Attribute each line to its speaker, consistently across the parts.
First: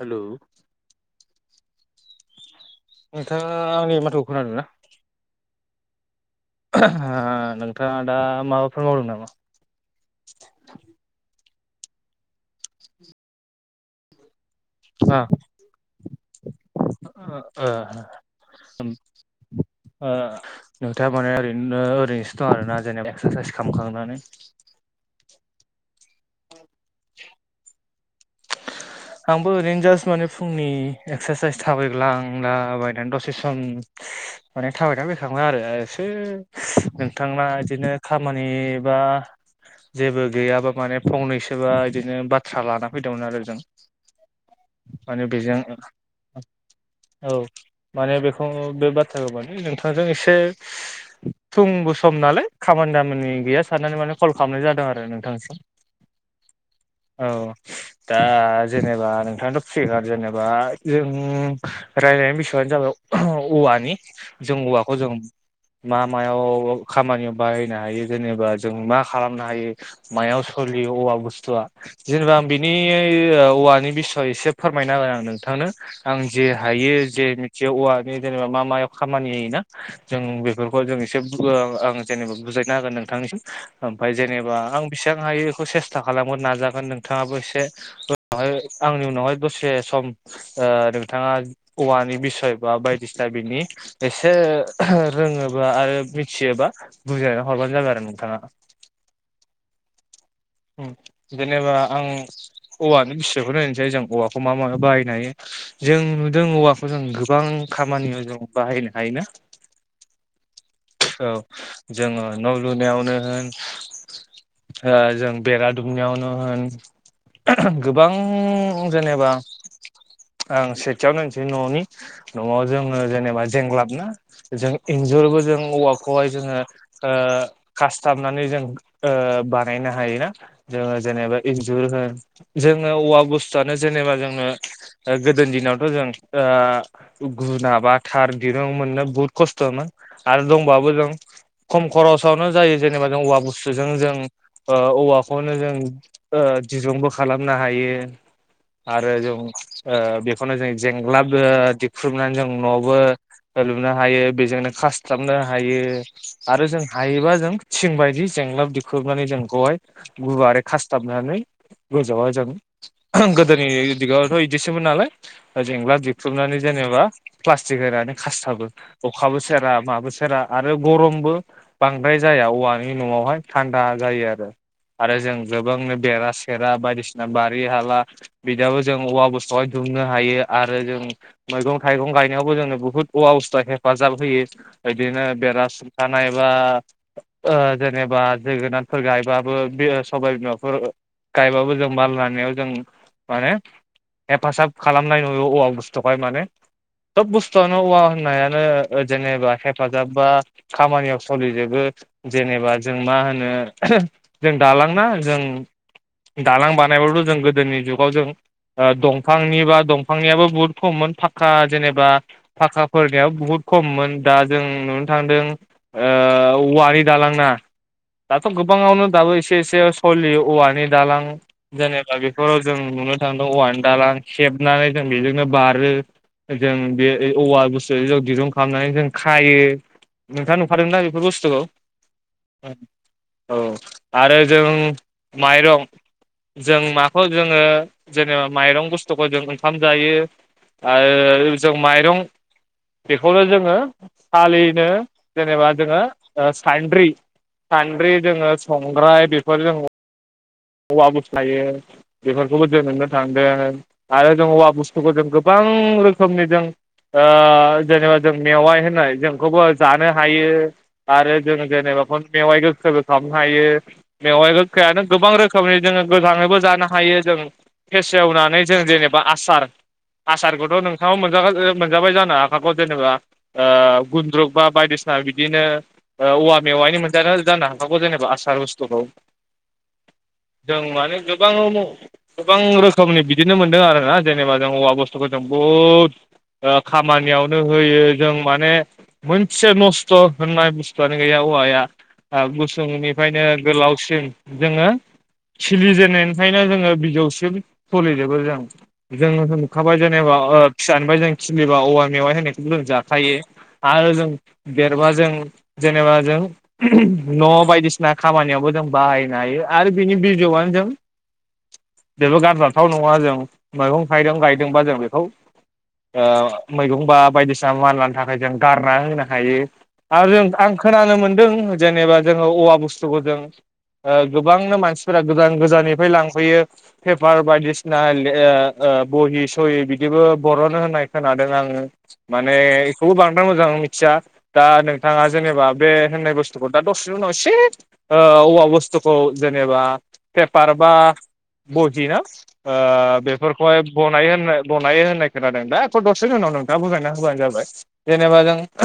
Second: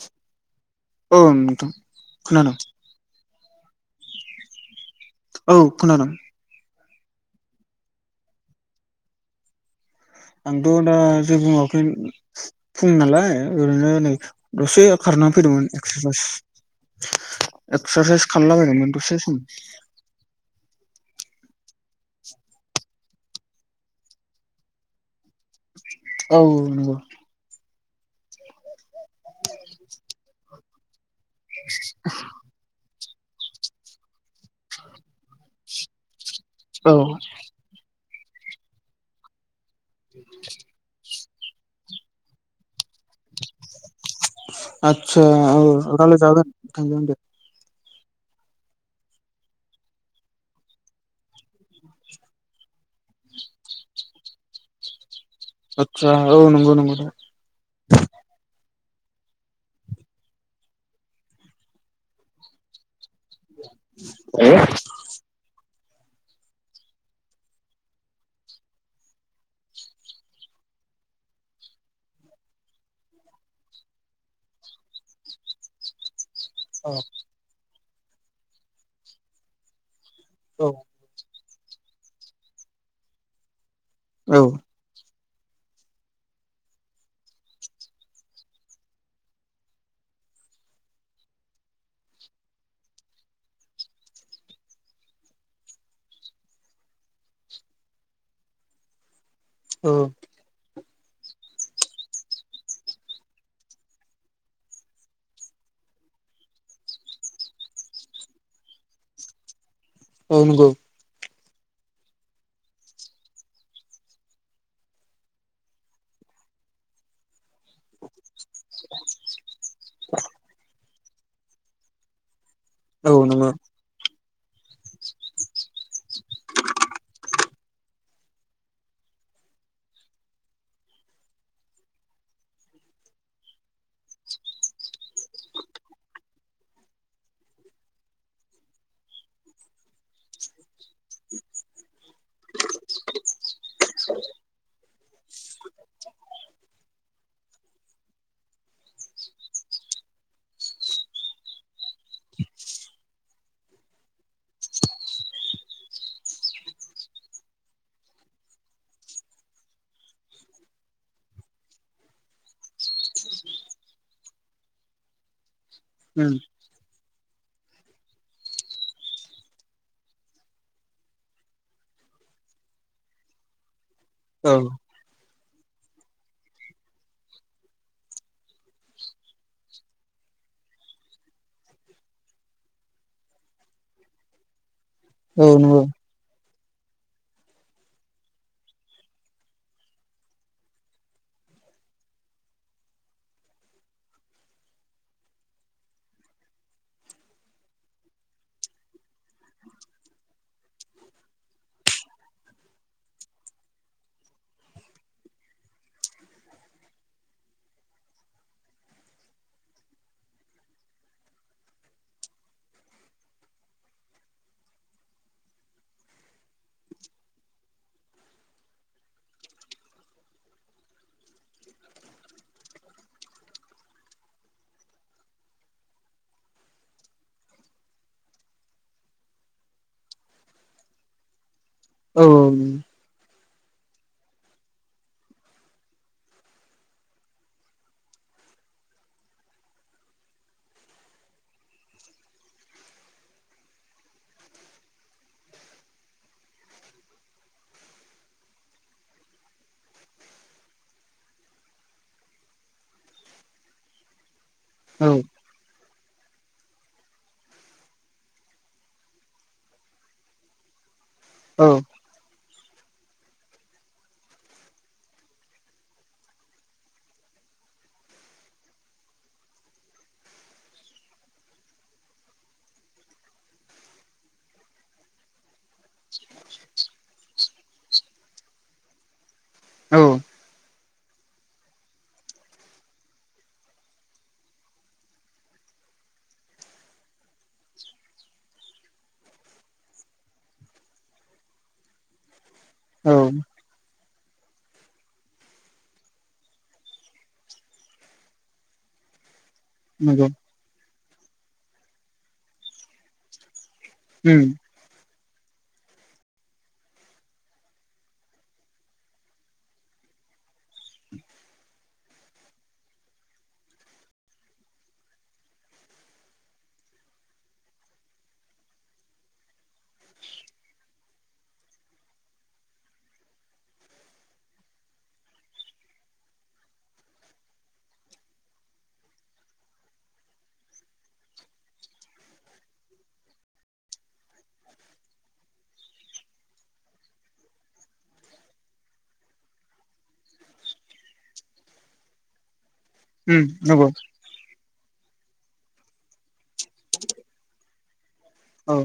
Speaker 1: हेल'
Speaker 2: औ नोंथां खोनादों।
Speaker 1: नोंथाङा आंनि माथोखौ खोनादों ना?
Speaker 2: औ खोनादों।
Speaker 1: नोंथाङा दा माबाफोर मावदों नामा?
Speaker 2: आंथ' दा जेबो मावाखै फुं नालाय ओरैनो नै दसे
Speaker 1: आ
Speaker 2: खारना फैदोंमोन एक्सरासाइस।
Speaker 1: ओ
Speaker 2: एक्सरासाइज खालायलाबाय दोंमोन दसे सम।
Speaker 1: [unintelligible] माने ओरैनो ओरैनोसो दं आरोना जेनेबा एक्सरासाइस खालामखांनानै।
Speaker 2: औ नंगौ
Speaker 1: आंबो ओरैनो जास्ट माने फुंनि एक्सारसाइस थाबायग्लांला बाय दां दसे सम माने थाबायना फैखांबाय आरो एसे
Speaker 2: औ
Speaker 1: नोंथां इदिनो खामानि बा जेबो गैयाबा माने फंनैसोबा इदिनो बाथ्रा लाना फैदोंमोन आरो जों माने
Speaker 2: आतसा
Speaker 1: बेजों
Speaker 2: औ रायलाय जागोन नोंथांजों दे
Speaker 1: औ माने बेखौ बे बाथ्राखौ माने नोंथांजों एसे फुंबो सम नालाय खामानि दामानि गैया साननानै माने कल खालामनाय जादों आरो नों थां
Speaker 2: आदसा औ नंगौ नंगौ
Speaker 1: औ दा जेनबा नोंथाङाथ' फ्रिबा जेनेबा जों रायज्लायनायनि उदैस'आनो जाबाय औवानि जों औवाखौ जों मा मायाव खामानियाव बाहायनो हायो जेनेबा जों मा खालामनो हायो मायाव सोलियो औवा बुस्थुवा जेनेबा आं बिनि ओ औवानि बिसय एसे फोरमायना होगोन आं नोंथांनो आं जे
Speaker 2: औ
Speaker 1: हायो जे मिथियो औवा नि बेलायाव मा मायाव खामानि होयोना जों बेफोरखौ
Speaker 2: औ
Speaker 1: जों एसे आं जेनेबा बुजायनो हागोन नोंथांनिसिम ओमफ्राय जेनेबा आं बिसि बां हायो बेखौ सेस्था खालामोन नाजागोन नोंथाङाबो एसे नावहाय आंनि उनावहाय दसे सम नोंथाङा औवानि बिसय बा बायदिसिना दा बिनि एसे रोङोबा आरो मिथियोबा बुजायना हरबानो जाबाय आरो नों थाङा
Speaker 2: औ
Speaker 1: जेनेबा आं औवानि बिसयखौनो होननोसै जों औवाखौ मा माहाय बाहायनो हायो। जों नुदों औवाखौ जों गोबां खामानियाव जों बाहायनो हायोना?
Speaker 2: औ नोंगौ
Speaker 1: औ जोङो न' लुनायावनो होन ओ जों बेरा दुमनायावनो होन गोबां जेनेबा आं सेथियाव होनसै न'नि न'आव जोङो
Speaker 2: औ
Speaker 1: जेनेबा
Speaker 2: नंगौ
Speaker 1: जेंग्लाबना जों इन्जुरबो जों औवा खौहाय जोङो ओ खासथाबनानै जों ओ बानायनो हायोना जोङो जेनेबा इन्जुर होन जों ङो औवा बुस्थुआनो जेनेबा जोङो गोदोनि दिनावथ जों गुना माबा थार दिरुं मोननो बुहुत खस्थ'मोन आरो दंबाबो जों खम खरसावनो जायो जेनेबा जों औवा बुस्थुजों जों ओ औवाखौनो जों ओ ओ दिरुंबो खालामनो हायो। आरो जों ओ बेखौनो जों जेंग्लाब दिख्रुबनानै जों न'बो लुनो हायो बेजोंनो खास थाबनो हायो आरो जों हायोबा जों थिं बायदि जेंलाब दिख्रुबनानै जों बेखौहाय गुवारै खासथाबनानै गोजावाजां गोदोनि दिगावथ बिदिसोमबो नालाय जेंला
Speaker 2: उम
Speaker 1: दिख्रुबनानै जेनेबा प्लास्टिक होनानै खासथाबो अखाबो सेरा माबो सेरा आरो गरमबो बांद्राय जाया औवानि न'वावहाय था स्रां जायो आरो
Speaker 2: औ
Speaker 1: आरो जों गोबांनो बेरा सेरा बायदिसिना बारि हाला बिदाबो जों औवा बुस्थुहाय दुमनो हायो। आरो जों मैगं थाइगं गायनायावबो जोंनो बुहुत औवा बुस्थुवा हेफाजाब होयो। बिदिनो
Speaker 2: औ
Speaker 1: बेरा
Speaker 2: नंगौ
Speaker 1: सुंथानाय एबा ओ जेनेबा जोगोनारफोर गायबाबो बे सबाय बिमाफोर गायबाबो जों माल लानायाव जों माने हेफाजाब खालामनाय नुयो औवा बुस्थुखाय माने थब बुस्थुआनो औवा होननायानो ओ जेनेबा हेब हेफाजाब बा खामानियाव सलिजोबो जेनेबा जों मा होनो जों दा लांना जों दालां बानायबाथ जों गोदोनि जुगाव जों ओ दंफांनि बा दंफांनियाबो बुहुत खममोन फाखा जेनेबा फाखाफोरनियाबो बुहुत खममोन दा जों नुनो थांदों ओ औवारि दालां ना दाथ' गोबाङावनो दाबो एसे एसे सलियो औवानि दालां जेनेबा बेफोराव जों नुनो थांदों औवानि दालां हेबनानै जों बेजोंनो बारो। जों बे औवा बुस्थु जों दिरुं खालामनानै जों खायो नोंथाङा नुखादों ना बेफोर बुस्थुखौ?
Speaker 2: औ औ
Speaker 1: औ आरो जों माइरं जों माखौ जोङो जेनेबा माइरं बुस्थुखौ जों ओंखाम जायो। आरो जों माइरं बेखौनो जोङो सालिनो जेनेबा जोङो साइन्द्रि सान्द्रि जोङो संग्राय बेफोर जों हवाबो थायो बेफोरखौबो जों नुनो थांदों आरो जों औवा बुस्थुखौ जों गोबां रोखोमनि जों ओ जेनेबा जों मेवाइ होननाय जोंखौबो जानो हायो। आरो जोङो
Speaker 2: औ
Speaker 1: जेनेबाखौ मेवाइ गोखैबो खालामनो हायो। मेवाइ गोखैयानो गोबां रो खोमनि जोङो गोथाङैबो जानो हायो जों फेसेवनानै जों जेनेबा आसार आसारखौथ' नोंथाङाबो मोन ओ मोनजाबाय जानो हाखाखौ जेनेबा ओ गुन्द्रुक बा बायदिस बा बिदिनो ओ औवा मेवाइनि मोनजानो जानो हाखागौ जेनेबा आसार बुस्थुखौ।
Speaker 2: औ।
Speaker 1: जों माने गोबां गोबां रोखोमनि बिदिनो मोनदों आरोना। जेनेबा जों औवा बुस्थुखौ जों बहद ओ खामानियावनो होयो जों माने मोनसे नस्थ' होननाय बुस्थुआनो गैया। औवाया ओ
Speaker 2: औ
Speaker 1: गुसुंनिफ्रायनो गोलावसिन जोङो खिलिजेननायनिफ्रायनो जोङो बिजौसिम सलिजोबो जों। जोङो [unintelligible] नुखाबाय
Speaker 2: नंगौ
Speaker 1: जेनेबा ओ फिसानिफाय जों खिलिबा औवा मेवाइ होनायखौबो जों जाखायो। आरो जों
Speaker 2: उम
Speaker 1: देरबा जों जेनेबा जों न' बायदिसिना खामानियावबो जों बाहायनो हायो आरो बिनि बि [unintelligible] जों बेबो गारजाथाव नङा जों मैगं थाइगं गायदोंबा जों बेखौ ओ मैगं बा बायदिसिना मानलानो थाखाय जों गारना होनो हायो। आरो जों आं खोनानो मोन्दों जेनेबा जोङो औवा बुस्थुखौ जों ओ गोबांनो मानस फोरा गोजान गोजाननिफाय लांफैयो पेपार बायदिसिना ले ओ बहि सहि बिदि इबो बर'नो होननाय खोनादों आङो माने इखौबो बांद्राय मोजां मिथिया। दा नोंथा थाङा जेनेबा बे होननाय बुस्थुखौ दा दसेनि उनाव एसे ओ औवा बुस्थुखौ जेनेबा पेपार बा बहिना ओ
Speaker 2: उम
Speaker 1: बेफोरखौहाय
Speaker 2: नंगौ
Speaker 1: बनायोनो होन्नाय बनायो होननाय खोनादों। दा अख' दसेनि उनाव नोंथाङा बुजायना होबानो जाबाय। जेनेबा जों
Speaker 2: औ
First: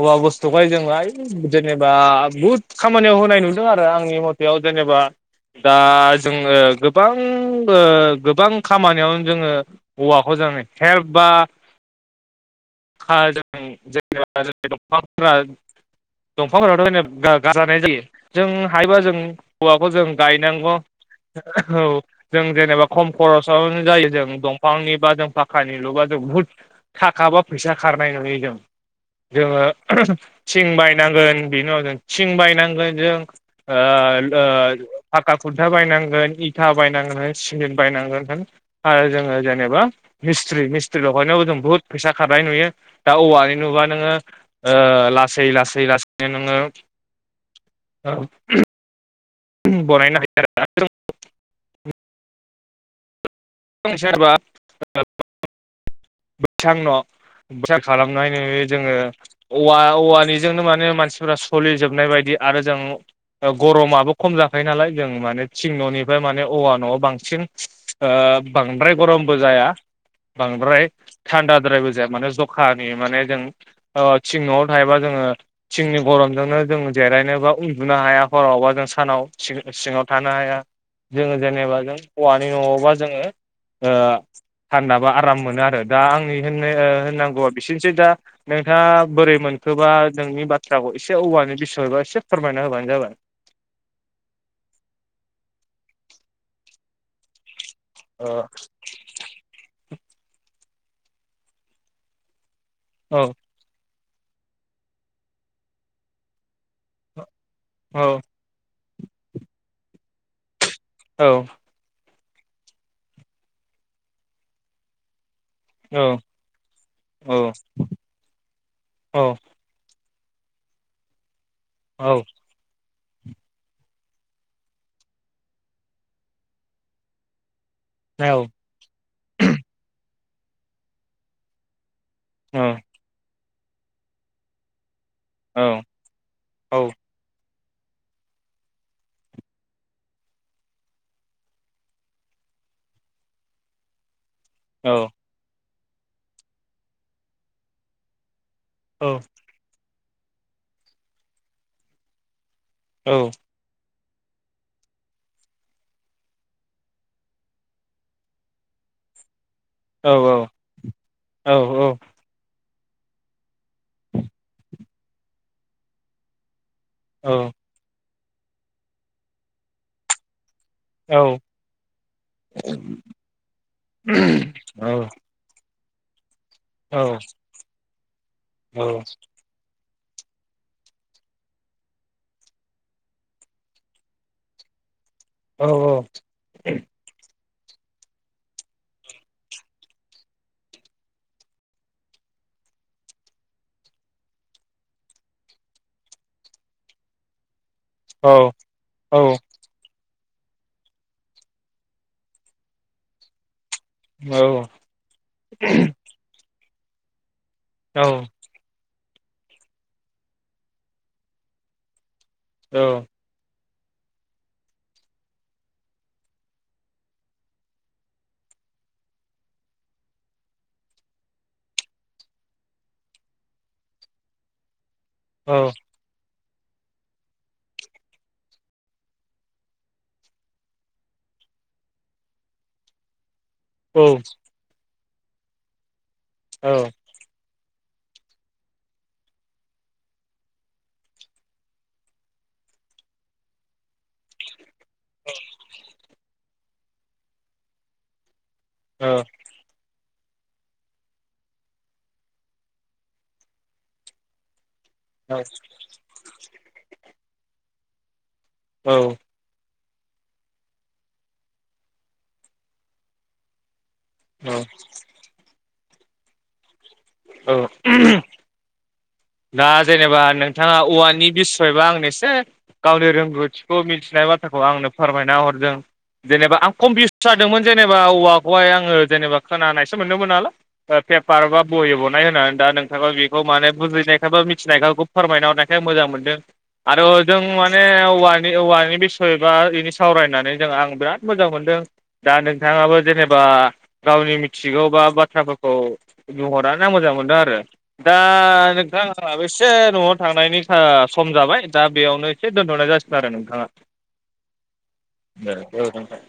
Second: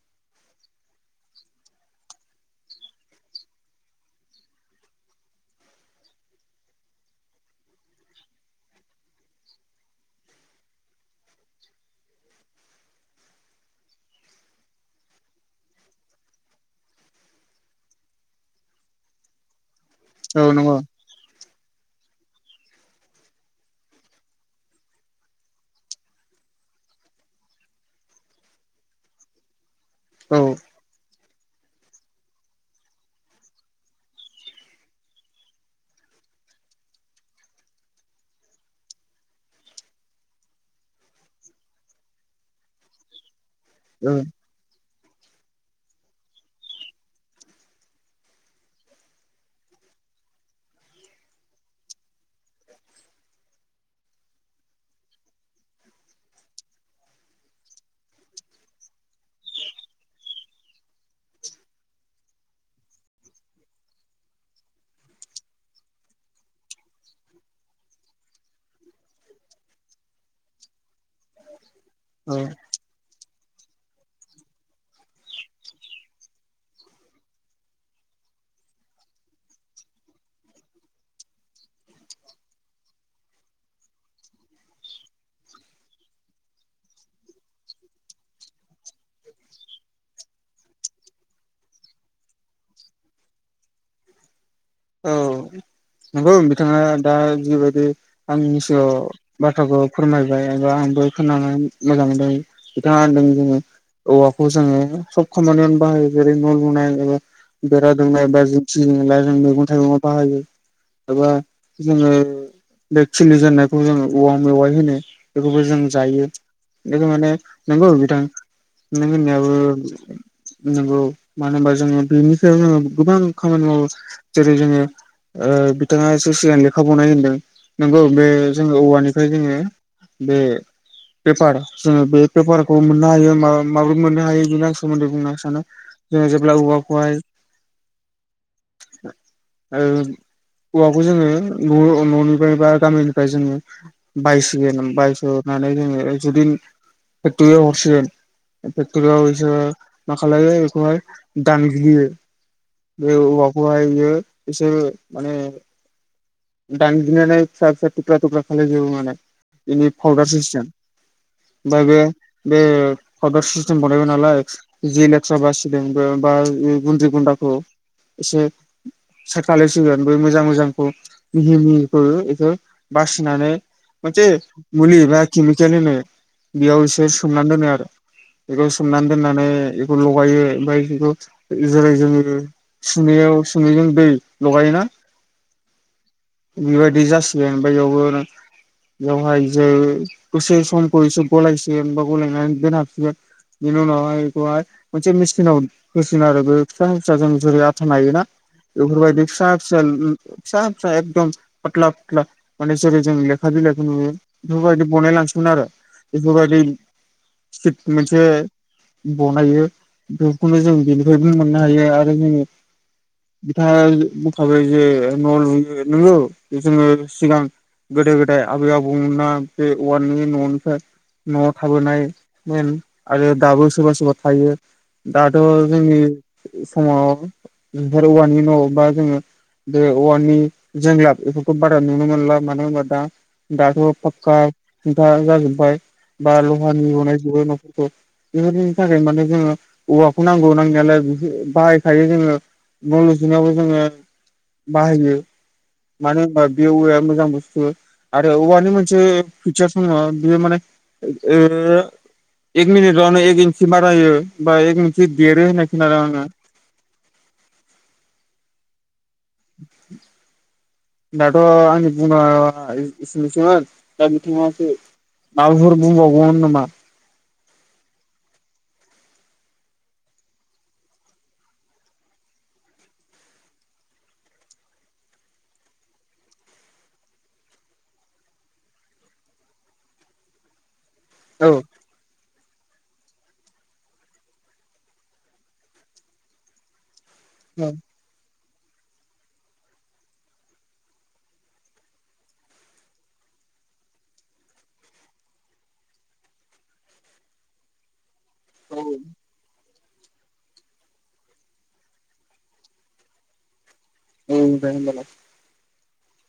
Speaker 1: औवा बुस्थुखाय जों आइ जेनेबा बुहुद खामानियाव होनाय नुदों आरो। आंनि मथ बेयाव जेनेबा दा जोङो गोबां ओ गोबां खामानियावनो जोङो औवाखौ जों हेलप बा [unintelligible] दंफांफोराथ' [inaudible] जायो जों हायोबा जों औवाखौ जों
Speaker 2: औ
Speaker 1: गायनांगौ
Speaker 2: नंगौ
Speaker 1: औ जों जेनेबा खम खरसावनो जायो जों दंफांनिबा जों पाखखानि लुबा जों बहुद थाखा बा फैसा खारनाय नुयो जों। जोङो
Speaker 2: औ
Speaker 1: थिं बायनांगोन बिनि उनाव जों थिं बायनांगोन जों ओ ओ फाखा खुन्था बायनांगोन इथा बायनांगोन होन सिमेन्ट बायनांगोन होन आरो जोङो ओ जेबा मिस्ट्रि मिस्ट्रि लगायनायावबो जों बुहुत फैसा खारनाय नुयो। दा औवानि नुबा नोङो
Speaker 2: औ
Speaker 1: ओ लासै लासै लासैनो नोङो बरानायनो हायो आरो ना जों [unintelligible] बैसां न' [unintelligible] खालामनाय नुयो जोङो। औवा औवानिजोंनो माने मानसिफोरा सोलिजोबनाय बायदि आरो जों ओ गरमाबो खम जाखायो नालाय जों माने थिं न'निफाय माने औवा न'आ बांसि सिन ओ बांद्राय गरमबो जाया। बांद्राय थान्दाद्रायबो जाया माने
Speaker 2: औ
Speaker 1: जखानि माने। जों ओ थिं न'आव थायोबा जोङो थिंनि गरमजोंनो जों जेरायनो बा उन्दुनो हाया। हरावबा जों सानाव सि-सिङाव थानो हाया। जोङो जेनेबा जों हौवानि न'आवबा जोङो थान्दाबा आराम मोनो आरो दा आंनि होननो होननांगौवा बिसोरनोसै दा नोंथाङा बोरै मोनखोबा नोंनि बाथ्राखौ एसे औवानि बिसयबा एसे फोरमायना होबानो जाबाय
Speaker 2: औ ओ बिथाङा दा जिबायदि
Speaker 1: औ
Speaker 2: आंनि सिगायाव बाथ्राखौ फोरमायबाय आं आंबो खोनानो मोजां मोनदों बिथाङा होनदों
Speaker 1: औ
Speaker 2: जोङो औवाखौ जोङो सब खामानियावनो बाहायो जेरै न' लुनाय एबा बेरा
Speaker 1: औ
Speaker 2: दोंनाय बा जों मैगं थाइगंङाव बाहायो
Speaker 1: औ
Speaker 2: एबा जोङो बे खिलि जेननायखौ जोङो औवां मेवाइ होनो बेखौबो जों
Speaker 1: औ
Speaker 2: जायो बेखौ माने
Speaker 1: औ
Speaker 2: नंगौ बिथां नों
Speaker 1: औ
Speaker 2: होननायाबो नंगौ मानो होनबा जोङो
Speaker 1: औ
Speaker 2: बेनि सायाव जोङो गोबां खामानि मावो जेरै जोङो ओ बिथाङा एसे सिगां लेखा बावनाय होनदों नंगौ बे जोङो औवानिफ्राय जोङो बे बेफार जोङो बे पेपारखौ मोननो हायो मा माबोरै मोननो हायो बे सोमोन्दै बुंनो सानो जोङो जेब्ला
Speaker 1: औ
Speaker 2: औवाखौहाय औ औवाखौ जोङो न न'निफ्राय बा गामिनिफ्राय जोङो बायसिगोन
Speaker 1: औ
Speaker 2: बायसनानै जोङो जुदि फेक्टरियाव हरसिगोन
Speaker 1: औ
Speaker 2: फेक्ट'रियाव बिसोरो मा खालामो बेखौहाय दानग्लियो बे औवाखौहायो बियो एसे माने दानग्लिनानै फिसा फिसा थुक्रा थुक्रा खालायजोबो माने बिनि
Speaker 1: औ
Speaker 2: फावडार सिस्टेम
Speaker 1: औ औ
Speaker 2: ओमफ्राय बे बे पावदार सिस्टेम बानायबाय नालाय जि लेथारा बासिदों बे बा गुन्द्रि
Speaker 1: औ
Speaker 2: गुन्दाखौ एसे सायड खालायसिगोन बै मोजां मोजांखौ
Speaker 1: औ
Speaker 2: मिहि मिहि एखौ बासिनानै मोनसे
Speaker 1: औ
Speaker 2: मुलि बि केमिकेल होनो बेयाव
Speaker 1: औ
Speaker 2: एसे सोमनानै दोनो आरो बेखौ सोमनानै दोननानै लगायो ओमफ्राय बेखौ जेरै जोङो सुनैयाव सुनैजों दै लगायोना
Speaker 1: औ औ
Speaker 2: बेबायदि जासिगोन ओमफाय बेयावबो बेवहाय जे दसे समखौ एसे गलायसिगोन बा गलायनानै दोनहाबसिगोन बेनि उनावहाय बेखौहाय मोनसे मेसिनाव होसिगोन आरो बे फिसा फिसाजों जेरै नायोना बेफोरबायदि फिसा फिसा फिसा फिसा एकदम फाटला फाटला माने जेरै जोङो लेखा बिलाइ खौ नुयो
Speaker 1: औ
Speaker 2: बेफोरबायदि बनायलांसिगोन आरो बेफोरबायदि टिप मोनसे बनायो बेखौनो जों बेनिफ्रायबो मोननो हायो आरो बिथाङा बुंखाबाय जे न' लु ओ नोंगौ जोङो सिगां गोदो गोदाय आबै आबौमोनहा बे औवानि नवावनो न'आव थाबोनाय नेम आरो दाबो सोरबा सोरबा थायो दाथ' जोंनि समाव नोंसोर औवानि न' बा जोङो बे औवानि जोंलाब बेफोरखौ बारा नुनो मोनला मानो होनबा दा दाथ' फाक्का खुनथा जाजोबबाय बा लहानि बनायजोबबाय न'खरफोरखौ बेफोरनि थाखाय माने जोङो औवाखौ नांगौ नांनायालाय बि बाहायखायो जोङो न'लुजेनायावबो जोङो बाहायो मानो होनबा बे औवाया मोजां बुस्थु आरो औवानि मोनसे फिचार्स दङ बियो माने एक मिनिटावनो एक इन्सि बारायो बा एक मि देरो होननाय खोनादों आंङो
Speaker 1: औ
Speaker 2: दाथ' आंनि बुंनाया एसेनोसैमोन। दा बिथाङासो माबाफोर बुंबावगौमोन नामा?
Speaker 1: औ दा जेनेबा नोंथाङा औवानि बिसयबा आंनो एसे। गावनि रोंगौथिखौ मिथिनाय बाथ्राखौ आंनो फोरमायना हरदों। जेनेबा आं कम्पिउस जादोंमोन जेनेबा औवाखौहाय आङो जेनेबा खोनानायसो मोनदोंमोन नालाय। पेपार
Speaker 2: औ
Speaker 1: बा बहि बनायो होननानै दा नोंथाङा बेखौ माने बुजिनाय। बा मिथिनायखौ फोरमायना हरनायखाय मोजां मोनदों आरो जों
Speaker 2: औ
Speaker 1: माने। औवानि बिसय बा बिनि सावरायनानै जों आं बिराद मोजां मोनदों दा नोंथाङाबो जेनेबा। बा गावनि मिथिगौ बा बाथ्राफोरखौ बुंहरना मोजां मोनदों आरो दा नोंथां आंहाबो एसे न'आव थांनायनि सम जाबाय दा बेयावनो एसे दोन्थ'नाय जासिगोन आरो नोंथाङा।
Speaker 2: औ दे होनबालाय।
Speaker 1: ओ नोंथां।